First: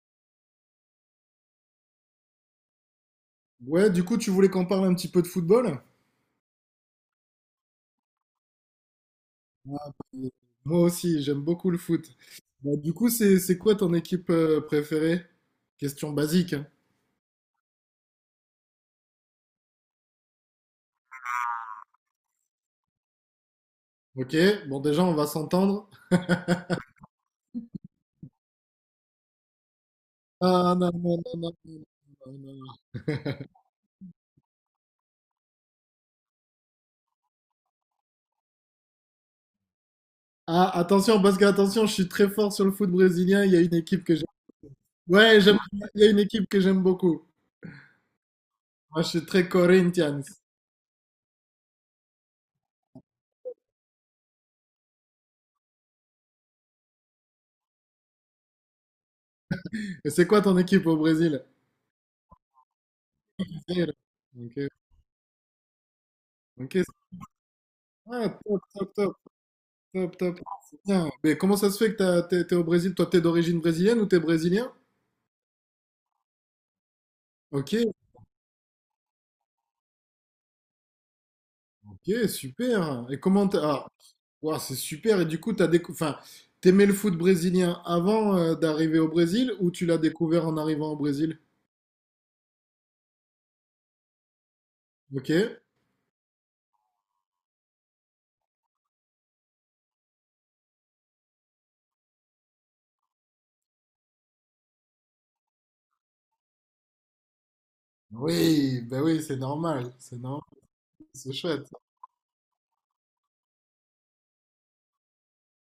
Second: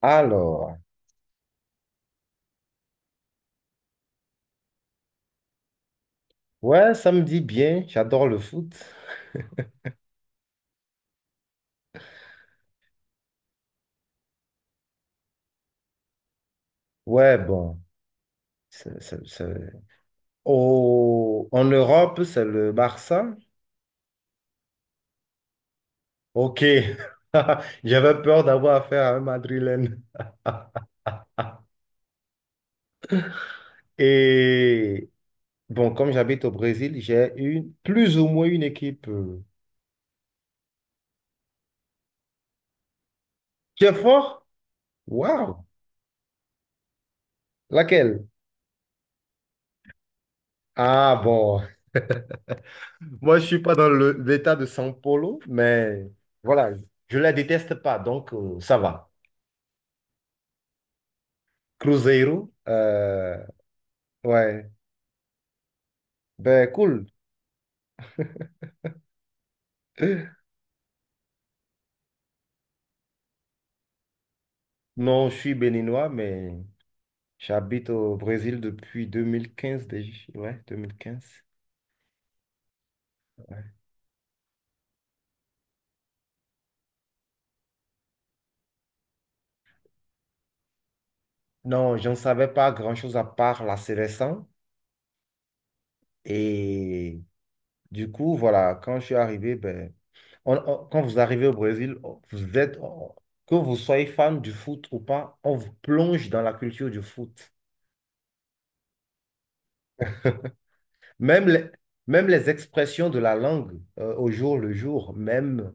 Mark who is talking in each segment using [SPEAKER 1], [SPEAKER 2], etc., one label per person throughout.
[SPEAKER 1] Alors,
[SPEAKER 2] Ouais, du coup, tu voulais qu'on parle un petit peu de football?
[SPEAKER 1] ouais, ça me dit bien, j'adore le foot.
[SPEAKER 2] Ah, bah, moi aussi, j'aime beaucoup le foot. Bah, du coup, c'est quoi ton équipe préférée? Question basique, hein.
[SPEAKER 1] Ouais, bon, c'est- c'est- c'est- en Europe, c'est le Barça.
[SPEAKER 2] Ok, bon déjà, on va s'entendre.
[SPEAKER 1] Ok, j'avais peur d'avoir affaire à un Madrilène.
[SPEAKER 2] Ah non, non, non, non, non, non, non, non.
[SPEAKER 1] Et bon, comme j'habite au Brésil, j'ai une plus ou moins une équipe. euh,
[SPEAKER 2] Ah, attention, parce que attention, je suis très fort sur le foot brésilien. Il y a une
[SPEAKER 1] qui est
[SPEAKER 2] équipe que j'aime.
[SPEAKER 1] fort?
[SPEAKER 2] Ouais,
[SPEAKER 1] Waouh!
[SPEAKER 2] il y a une équipe que j'aime beaucoup.
[SPEAKER 1] Laquelle?
[SPEAKER 2] Moi, je suis très Corinthians.
[SPEAKER 1] Ah bon, moi je suis pas dans l'état de São Paulo, mais voilà, je la déteste pas, donc ça va.
[SPEAKER 2] Et c'est quoi ton équipe au Brésil?
[SPEAKER 1] Cruzeiro. euh,
[SPEAKER 2] Ok,
[SPEAKER 1] ouais. Ben,
[SPEAKER 2] ok.
[SPEAKER 1] cool.
[SPEAKER 2] Ah, top, top, top. Top,
[SPEAKER 1] Euh,
[SPEAKER 2] top. Ah, c'est bien. Mais comment ça se fait que t'es au Brésil? Toi, t'es d'origine brésilienne ou t'es brésilien?
[SPEAKER 1] Non, je suis béninois, mais
[SPEAKER 2] Ok,
[SPEAKER 1] j'habite au Brésil depuis 2015 déjà. Ouais, 2015.
[SPEAKER 2] ok, super. Et ah, ouah, c'est super. Et du coup, enfin, t'aimais le foot brésilien avant d'arriver au Brésil ou tu l'as découvert en arrivant au Brésil?
[SPEAKER 1] Non, je ne savais pas grand-chose à part la sélection.
[SPEAKER 2] Ok.
[SPEAKER 1] Et du coup, voilà, quand je suis arrivé, ben, quand vous arrivez au Brésil, que vous soyez fan du foot ou pas, on vous plonge dans la culture du foot.
[SPEAKER 2] Oui, ben oui, c'est normal. C'est normal. C'est
[SPEAKER 1] Même les,
[SPEAKER 2] chouette.
[SPEAKER 1] même les expressions de la langue au jour le jour, même,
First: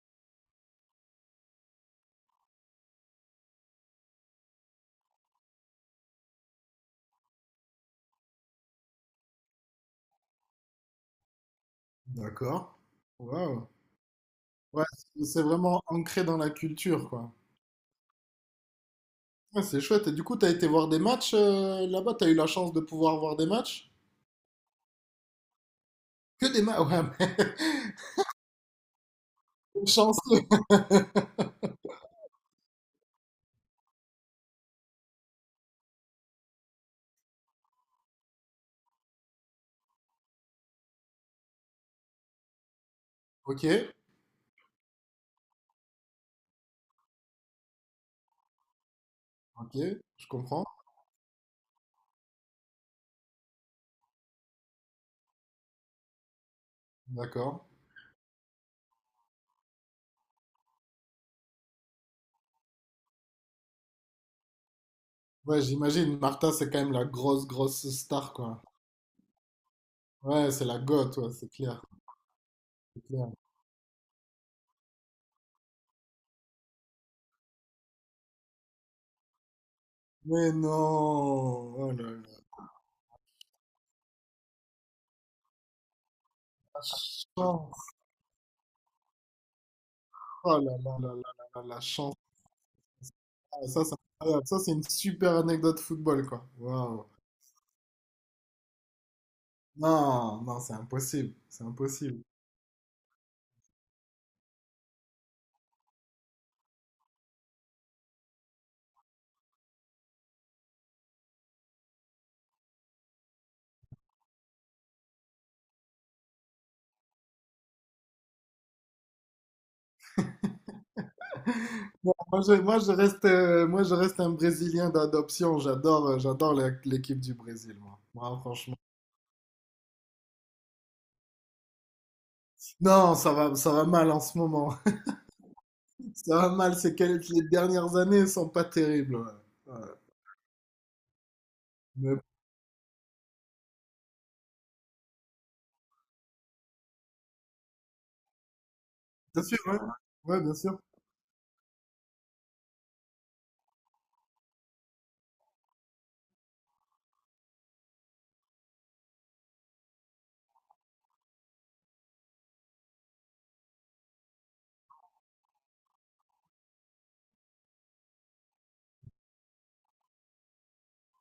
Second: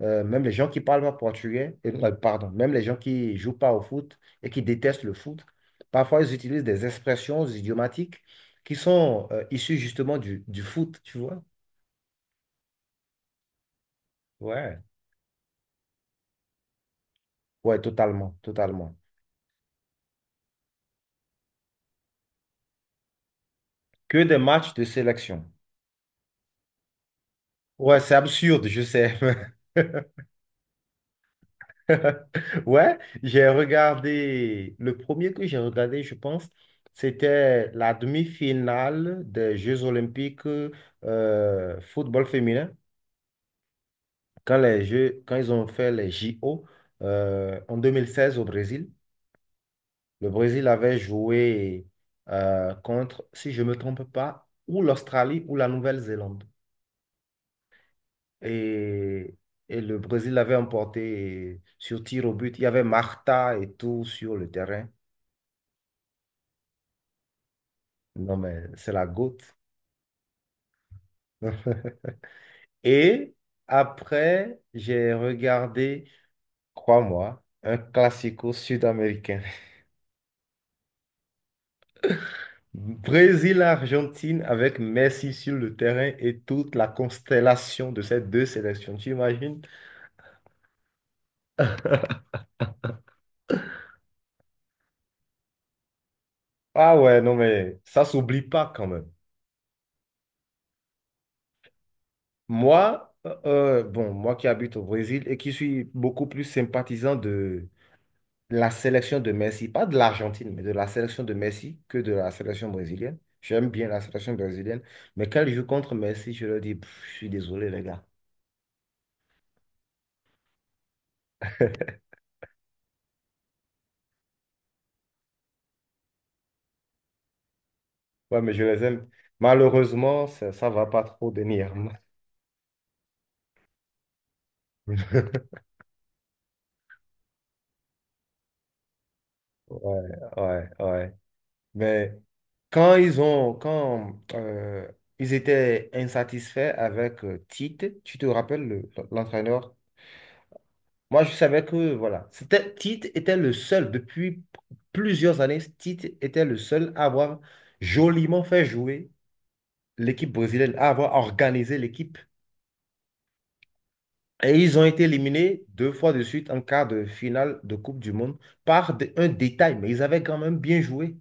[SPEAKER 1] euh, même les gens qui parlent pas portugais, pardon, même les gens qui jouent pas au foot et qui détestent le foot, parfois ils utilisent des expressions idiomatiques qui sont issues justement du foot, tu vois?
[SPEAKER 2] D'accord. Waouh.
[SPEAKER 1] Ouais.
[SPEAKER 2] Ouais, c'est vraiment ancré dans la culture, quoi.
[SPEAKER 1] Ouais, totalement, totalement.
[SPEAKER 2] Ouais, c'est chouette. Et du coup, t'as été voir des matchs là-bas? T'as eu la chance de pouvoir voir des matchs?
[SPEAKER 1] Que des matchs de sélection.
[SPEAKER 2] Que des matchs? Ouais,
[SPEAKER 1] Ouais, c'est absurde, je sais.
[SPEAKER 2] chanceux.
[SPEAKER 1] Ouais, j'ai regardé, le premier que j'ai regardé, je pense, c'était la demi-finale des Jeux Olympiques football féminin,
[SPEAKER 2] Ok,
[SPEAKER 1] quand ils ont fait les JO en 2016 au Brésil.
[SPEAKER 2] ok, je
[SPEAKER 1] Le
[SPEAKER 2] comprends.
[SPEAKER 1] Brésil avait joué contre, si je ne me trompe pas, ou l'Australie ou la Nouvelle-Zélande.
[SPEAKER 2] D'accord.
[SPEAKER 1] Et, et le Brésil avait emporté sur tir au but. Il y avait Marta et tout sur le terrain.
[SPEAKER 2] Ouais, j'imagine, Martha, c'est quand même la grosse, grosse star,
[SPEAKER 1] Non,
[SPEAKER 2] quoi.
[SPEAKER 1] mais c'est la goutte.
[SPEAKER 2] Ouais, c'est la goth, ouais, c'est clair, c'est clair.
[SPEAKER 1] Et après, j'ai regardé, crois-moi, un classico sud-américain.
[SPEAKER 2] Mais non! Oh là là,
[SPEAKER 1] Brésil-Argentine avec Messi sur le terrain et toute
[SPEAKER 2] la
[SPEAKER 1] la constellation
[SPEAKER 2] chance!
[SPEAKER 1] de ces deux sélections, tu imagines?
[SPEAKER 2] Oh là là là là là là, la chance! Ah, ça, c'est incroyable. Ça, c'est une super anecdote football, quoi.
[SPEAKER 1] Ah
[SPEAKER 2] Waouh!
[SPEAKER 1] ouais, non, mais ça s'oublie pas quand même.
[SPEAKER 2] Non, non, c'est impossible, c'est impossible.
[SPEAKER 1] Moi qui habite au Brésil et qui suis beaucoup plus sympathisant de la sélection de Messi, pas de l'Argentine, mais de la sélection de Messi que de la sélection brésilienne. J'aime bien la sélection brésilienne, mais quand ils jouent contre Messi, je leur dis, Pff, je suis désolé, les gars.
[SPEAKER 2] Bon, moi, je reste un Brésilien d'adoption. J'adore l'équipe du Brésil, moi. Moi,
[SPEAKER 1] Ouais, mais je
[SPEAKER 2] franchement.
[SPEAKER 1] les aime. Malheureusement, ça va pas trop venir.
[SPEAKER 2] Non, ça va mal en ce moment. Ça va mal, c'est que les dernières années sont pas terribles, ouais. Ouais.
[SPEAKER 1] Ouais, ouais, ouais. Mais
[SPEAKER 2] Mais
[SPEAKER 1] quand ils ont, quand ils étaient insatisfaits avec Tite, tu te rappelles le-
[SPEAKER 2] bien sûr,
[SPEAKER 1] l'entraîneur
[SPEAKER 2] ouais. Ouais, bien sûr.
[SPEAKER 1] Moi, je savais que, voilà, Tite était le seul, depuis plusieurs années, Tite était le seul à avoir joliment fait jouer l'équipe brésilienne, à avoir organisé l'équipe. Et ils ont été éliminés deux fois de suite en quart de finale de Coupe du Monde par un détail, mais ils avaient quand même bien joué.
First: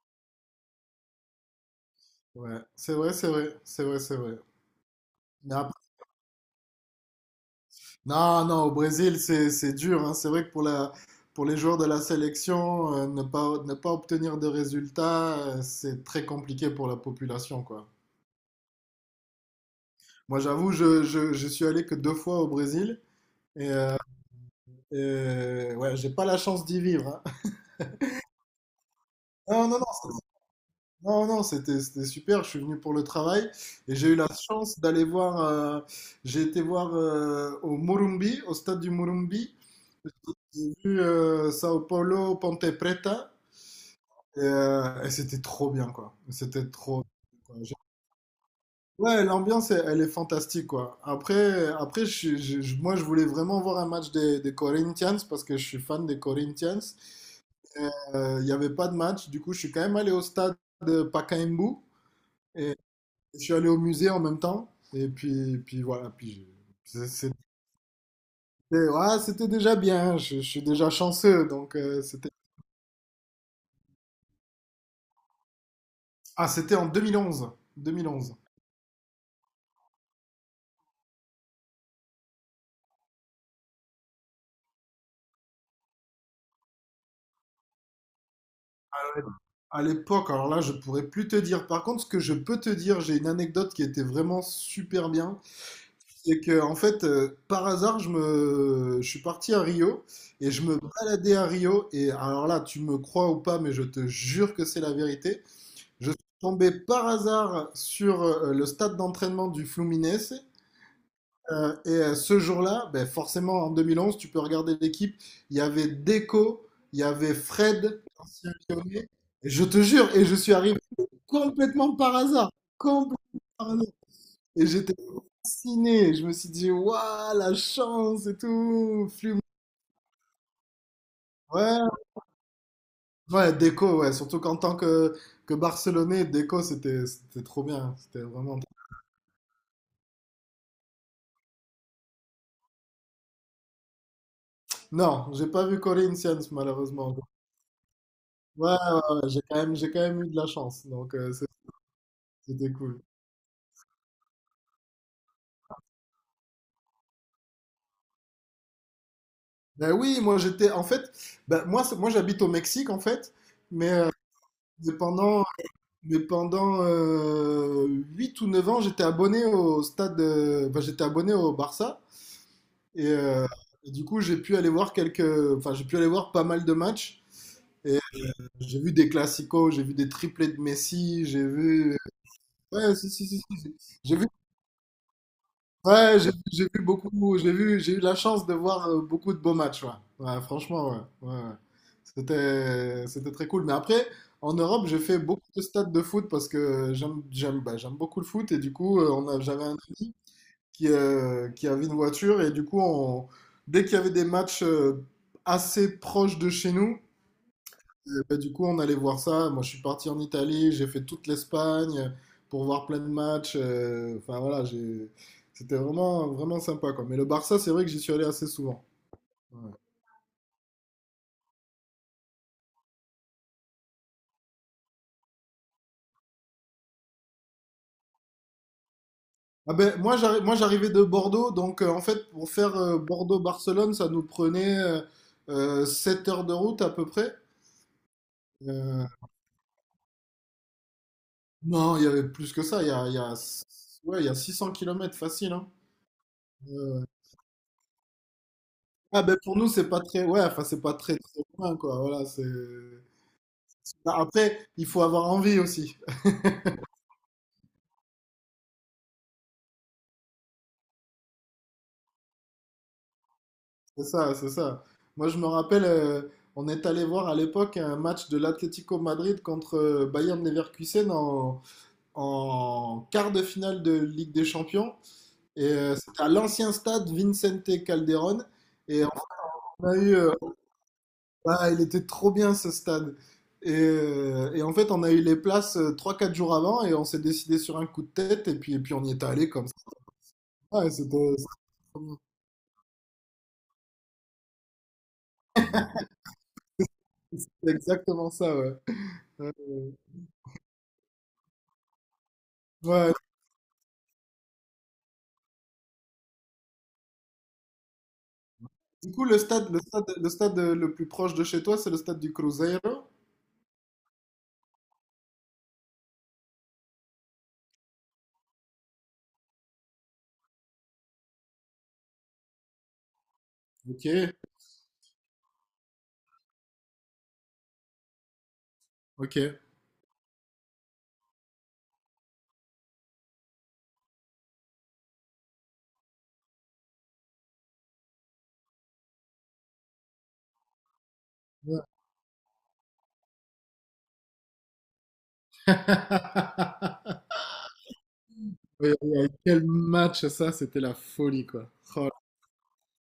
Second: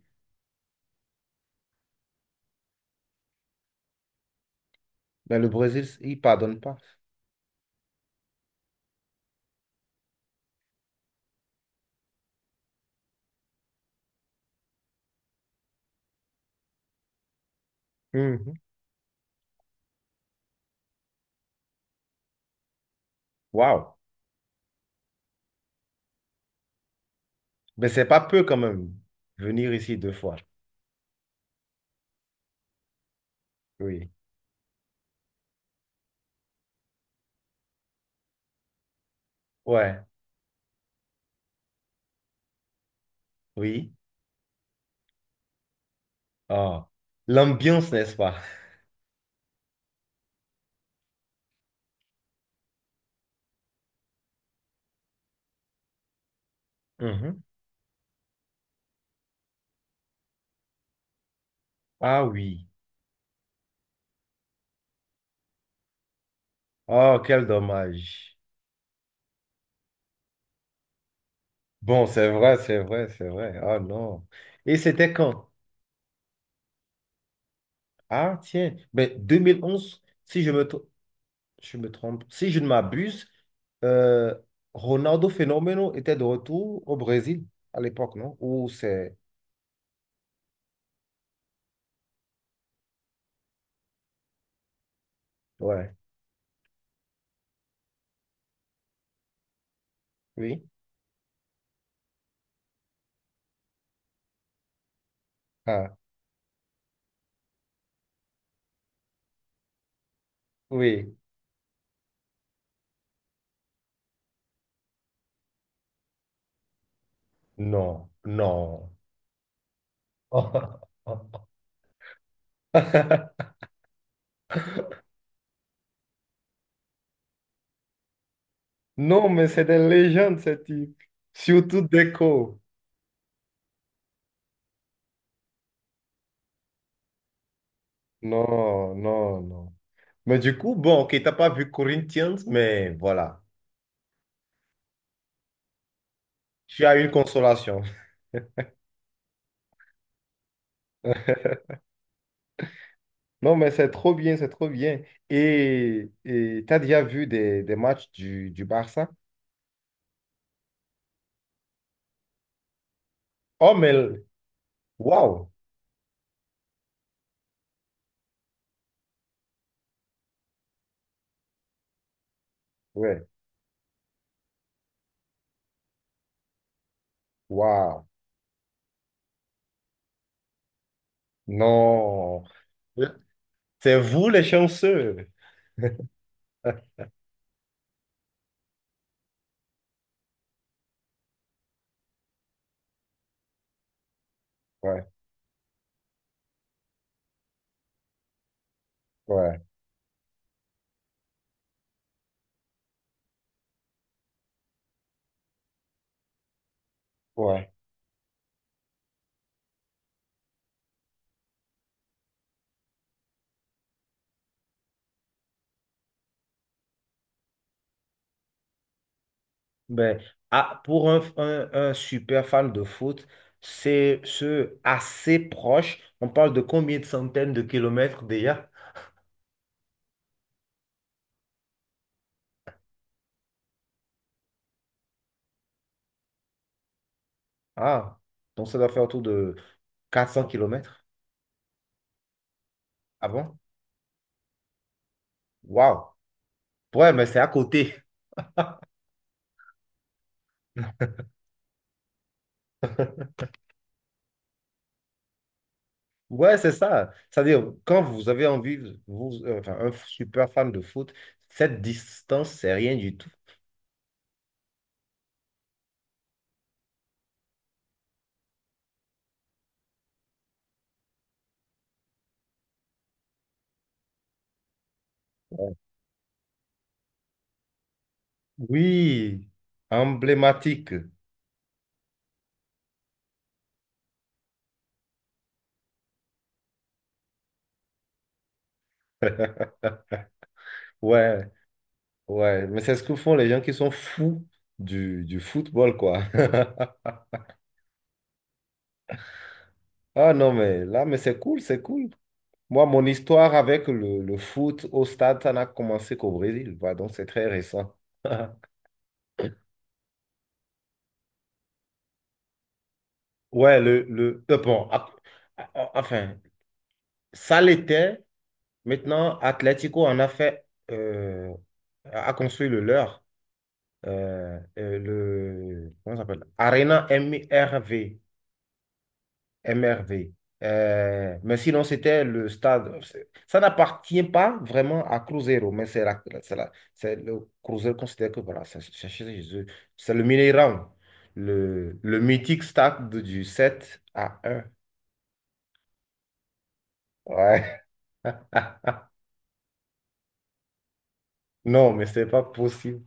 [SPEAKER 2] Ouais, c'est vrai, c'est vrai, c'est vrai, c'est vrai.
[SPEAKER 1] Mais le
[SPEAKER 2] Mais après-
[SPEAKER 1] Brésil, il pardonne pas.
[SPEAKER 2] Non, non, au Brésil, c'est dur, hein. C'est vrai que pour les joueurs de la sélection, ne pas obtenir de résultats, c'est très compliqué pour la population, quoi.
[SPEAKER 1] Mhm.
[SPEAKER 2] Moi, j'avoue, je suis allé que deux fois au Brésil et,
[SPEAKER 1] Waouh!
[SPEAKER 2] euh, et ouais, j'ai pas la chance d'y vivre, hein.
[SPEAKER 1] Mais c'est pas peu quand même,
[SPEAKER 2] Non,
[SPEAKER 1] venir
[SPEAKER 2] non,
[SPEAKER 1] ici deux
[SPEAKER 2] non,
[SPEAKER 1] fois.
[SPEAKER 2] non, non, c'était super. Je suis venu pour le travail et
[SPEAKER 1] Oui.
[SPEAKER 2] j'ai eu la chance d'aller voir. J'ai été voir au Morumbi, au stade du Morumbi.
[SPEAKER 1] Ouais.
[SPEAKER 2] J'ai vu Sao Paulo Ponte Preta
[SPEAKER 1] Oui.
[SPEAKER 2] et c'était trop bien, quoi. C'était
[SPEAKER 1] Ah.
[SPEAKER 2] trop bien, quoi. J'ai-
[SPEAKER 1] L'ambiance, n'est-ce pas?
[SPEAKER 2] Ouais, l'ambiance, elle est fantastique, quoi. Après je, suis- je- moi, je voulais vraiment voir un match des Corinthians parce que je suis fan des Corinthians.
[SPEAKER 1] Mhm.
[SPEAKER 2] Il n'y avait pas de match, du coup, je suis quand même allé au stade de Pacaembu.
[SPEAKER 1] Ah oui.
[SPEAKER 2] Je suis allé au musée en même temps. Et puis voilà. Puis je-
[SPEAKER 1] Oh,
[SPEAKER 2] c'est-
[SPEAKER 1] quel dommage.
[SPEAKER 2] c'était ouais, c'était déjà bien. Je suis déjà chanceux. Donc
[SPEAKER 1] Bon,
[SPEAKER 2] c'était.
[SPEAKER 1] c'est vrai, c'est vrai, c'est vrai. Ah non. Et c'était quand?
[SPEAKER 2] Ah, c'était en 2011. 2011.
[SPEAKER 1] Ah tiens, mais 2011. Si je me, tr- Je me trompe, si je ne m'abuse, euh, Ronaldo Fenomeno était de retour au Brésil à l'époque, non? Ou c'est...
[SPEAKER 2] À l'époque, alors là, je pourrais plus te dire. Par contre, ce que je peux te dire, j'ai une anecdote qui était vraiment super bien.
[SPEAKER 1] Ouais.
[SPEAKER 2] C'est que, en fait, par hasard, je suis parti à Rio et
[SPEAKER 1] Oui.
[SPEAKER 2] je me baladais à Rio. Et alors là, tu me crois ou pas, mais je te jure que c'est la vérité.
[SPEAKER 1] Ah,
[SPEAKER 2] Je suis tombé par hasard sur le stade d'entraînement du Fluminense.
[SPEAKER 1] oui.
[SPEAKER 2] Et ce jour-là, ben, forcément en 2011, tu peux regarder l'équipe. Il y avait Deco, il y avait
[SPEAKER 1] Non,
[SPEAKER 2] Fred, ancien
[SPEAKER 1] non.
[SPEAKER 2] Lyonnais. Et je te jure, et je suis arrivé complètement par hasard. Complètement par hasard. Et j'étais fasciné. Je me suis dit, waouh, la chance et tout.
[SPEAKER 1] Non,
[SPEAKER 2] Fluminense.
[SPEAKER 1] mais c'est des légendes, ce type. Surtout
[SPEAKER 2] Ouais,
[SPEAKER 1] Deco.
[SPEAKER 2] ouais, Deco, ouais. Surtout qu'en tant que, Barcelonais, Deco, c'était trop bien. C'était vraiment.
[SPEAKER 1] Non, non, non. Mais du coup, bon, ok, t'as pas vu Corinthians, mais voilà,
[SPEAKER 2] Non, j'ai pas vu Corinthians
[SPEAKER 1] tu as une
[SPEAKER 2] malheureusement.
[SPEAKER 1] consolation.
[SPEAKER 2] Ouais, ouais, ouais, j'ai quand même eu de la chance, donc c'était cool.
[SPEAKER 1] Non, mais c'est trop bien, c'est trop bien. Et t'as déjà vu des matchs du Barça?
[SPEAKER 2] Ben oui, moi j'étais, en fait, ben, moi, moi j'habite au Mexique en fait,
[SPEAKER 1] Oh, mais
[SPEAKER 2] mais, euh, mais pendant,
[SPEAKER 1] waouh,
[SPEAKER 2] mais pendant 8 ou 9 ans, j'étais abonné au stade, j'étais abonné au Barça, et,
[SPEAKER 1] ouais,
[SPEAKER 2] euh, et du coup j'ai pu aller voir quelques, enfin j'ai pu aller voir pas mal de matchs, et
[SPEAKER 1] waouh,
[SPEAKER 2] j'ai vu des classicos, j'ai vu des triplés de Messi, j'ai vu,
[SPEAKER 1] non,
[SPEAKER 2] ouais, si, si, si, si,
[SPEAKER 1] c'est
[SPEAKER 2] j'ai vu.
[SPEAKER 1] vous les chanceux.
[SPEAKER 2] Ouais, j'ai vu beaucoup, j'ai eu la chance de voir beaucoup de beaux matchs, ouais. Ouais, franchement, ouais, ouais, ouais. C'était très cool. Mais après, en Europe, j'ai
[SPEAKER 1] Ouais,
[SPEAKER 2] fait beaucoup de stades de foot parce que bah, j'aime beaucoup le foot et du coup,
[SPEAKER 1] ouais,
[SPEAKER 2] j'avais un ami qui avait une voiture et du coup, dès qu'il y avait des matchs assez proches de chez nous,
[SPEAKER 1] ouais.
[SPEAKER 2] et du coup, on allait voir ça. Moi, je suis parti en Italie, j'ai fait toute l'Espagne pour voir plein de matchs. Enfin, voilà, j'ai... c'était vraiment, vraiment sympa, quoi. Mais le Barça, c'est vrai que j'y suis allé assez souvent. Ouais.
[SPEAKER 1] Ben, ah, pour un super fan de foot, c'est ce assez proche. On parle de combien de centaines de kilomètres déjà?
[SPEAKER 2] Ah ben, moi, j'arrivais de Bordeaux, donc en fait, pour faire Bordeaux-Barcelone, ça nous prenait 7 heures de route à peu près.
[SPEAKER 1] Ah, donc ça doit faire
[SPEAKER 2] Euh,
[SPEAKER 1] autour de 400 kilomètres.
[SPEAKER 2] non, il y avait plus que ça.
[SPEAKER 1] Ah bon?
[SPEAKER 2] Ouais, il y a 600 kilomètres facile, hein.
[SPEAKER 1] Waouh! Ouais, mais c'est à côté.
[SPEAKER 2] Ah ben, pour nous c'est pas très, ouais, enfin, c'est pas très très loin, quoi, voilà, c'est. Bah, après, il faut avoir envie aussi.
[SPEAKER 1] Ouais, c'est ça. C'est-à-dire, quand vous avez envie, vous, enfin, un super fan de foot, cette distance, c'est rien du tout.
[SPEAKER 2] C'est ça, c'est ça. Moi, je me rappelle, on est allé voir à l'époque un match de l'Atlético Madrid contre Bayern Leverkusen en quart de finale de Ligue des Champions. Et c'était à l'ancien stade Vicente Calderón. Et
[SPEAKER 1] Oui,
[SPEAKER 2] on a eu, euh,
[SPEAKER 1] emblématique.
[SPEAKER 2] ah, il était trop bien ce stade. Et en fait, on a eu les places trois quatre jours avant et on s'est décidé sur un coup de tête. Et puis on y est allé comme ça. Ah, C'était
[SPEAKER 1] Ouais, ouais. Mais c'est ce que font les gens qui sont fous du football, quoi.
[SPEAKER 2] c'était exactement ça, ouais.
[SPEAKER 1] Ah non, mais là, mais c'est cool, c'est cool. Moi, mon
[SPEAKER 2] Ouais.
[SPEAKER 1] histoire avec le foot au stade, ça n'a commencé qu'au Brésil, quoi, donc c'est très récent.
[SPEAKER 2] Du coup, le stade le plus proche de chez toi, c'est le stade du Cruzeiro.
[SPEAKER 1] Ouais, le, bon, a- a- enfin, ça l'était. Maintenant, Atlético en a fait, a a construit le leur.
[SPEAKER 2] Ok,
[SPEAKER 1] Comment ça s'appelle? Arena MRV.
[SPEAKER 2] ok.
[SPEAKER 1] MRV. Mais sinon, c'était le stade. Ça n'appartient pas vraiment à Cruzeiro, mais c'est le Cruzeiro considère que voilà, c'est chez eux. C'est le Mineirão,
[SPEAKER 2] Ouais.
[SPEAKER 1] le mythique stade du 7 à un. Ouais.
[SPEAKER 2] Oui, oui, oui. Quel match ça, c'était la folie quoi.
[SPEAKER 1] Non, mais
[SPEAKER 2] Oh,
[SPEAKER 1] c'est pas possible.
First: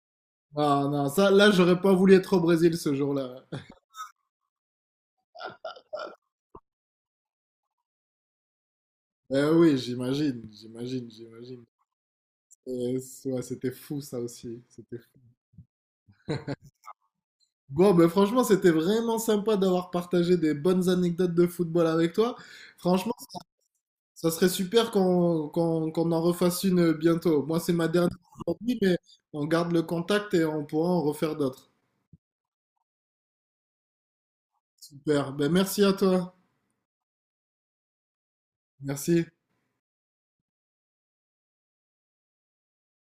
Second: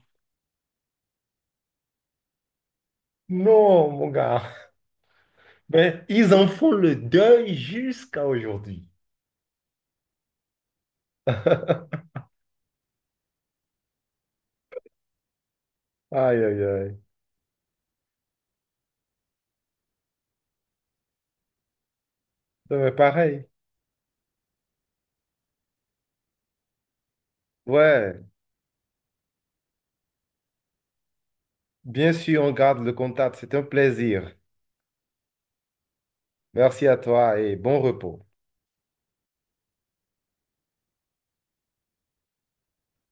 [SPEAKER 2] non, non, ça, là, j'aurais pas voulu être au Brésil ce jour-là.
[SPEAKER 1] Non, mon gars. Mais ils en font le deuil jusqu'à aujourd'hui.
[SPEAKER 2] Eh oui, j'imagine, j'imagine, j'imagine. Et ouais, c'était fou ça aussi. C'était fou.
[SPEAKER 1] Aïe, aïe, aïe.
[SPEAKER 2] Bon, ben franchement, c'était vraiment sympa d'avoir partagé des bonnes anecdotes de football avec toi.
[SPEAKER 1] Non, mais
[SPEAKER 2] Franchement.
[SPEAKER 1] pareil.
[SPEAKER 2] Ça serait super qu'on en refasse une bientôt. Moi, c'est ma dernière
[SPEAKER 1] Ouais,
[SPEAKER 2] aujourd'hui, mais on garde le contact et on pourra en refaire d'autres.
[SPEAKER 1] bien sûr, on garde le contact. C'est un plaisir.
[SPEAKER 2] Super. Ben, merci à toi.
[SPEAKER 1] Merci à toi et bon repos.
[SPEAKER 2] Merci.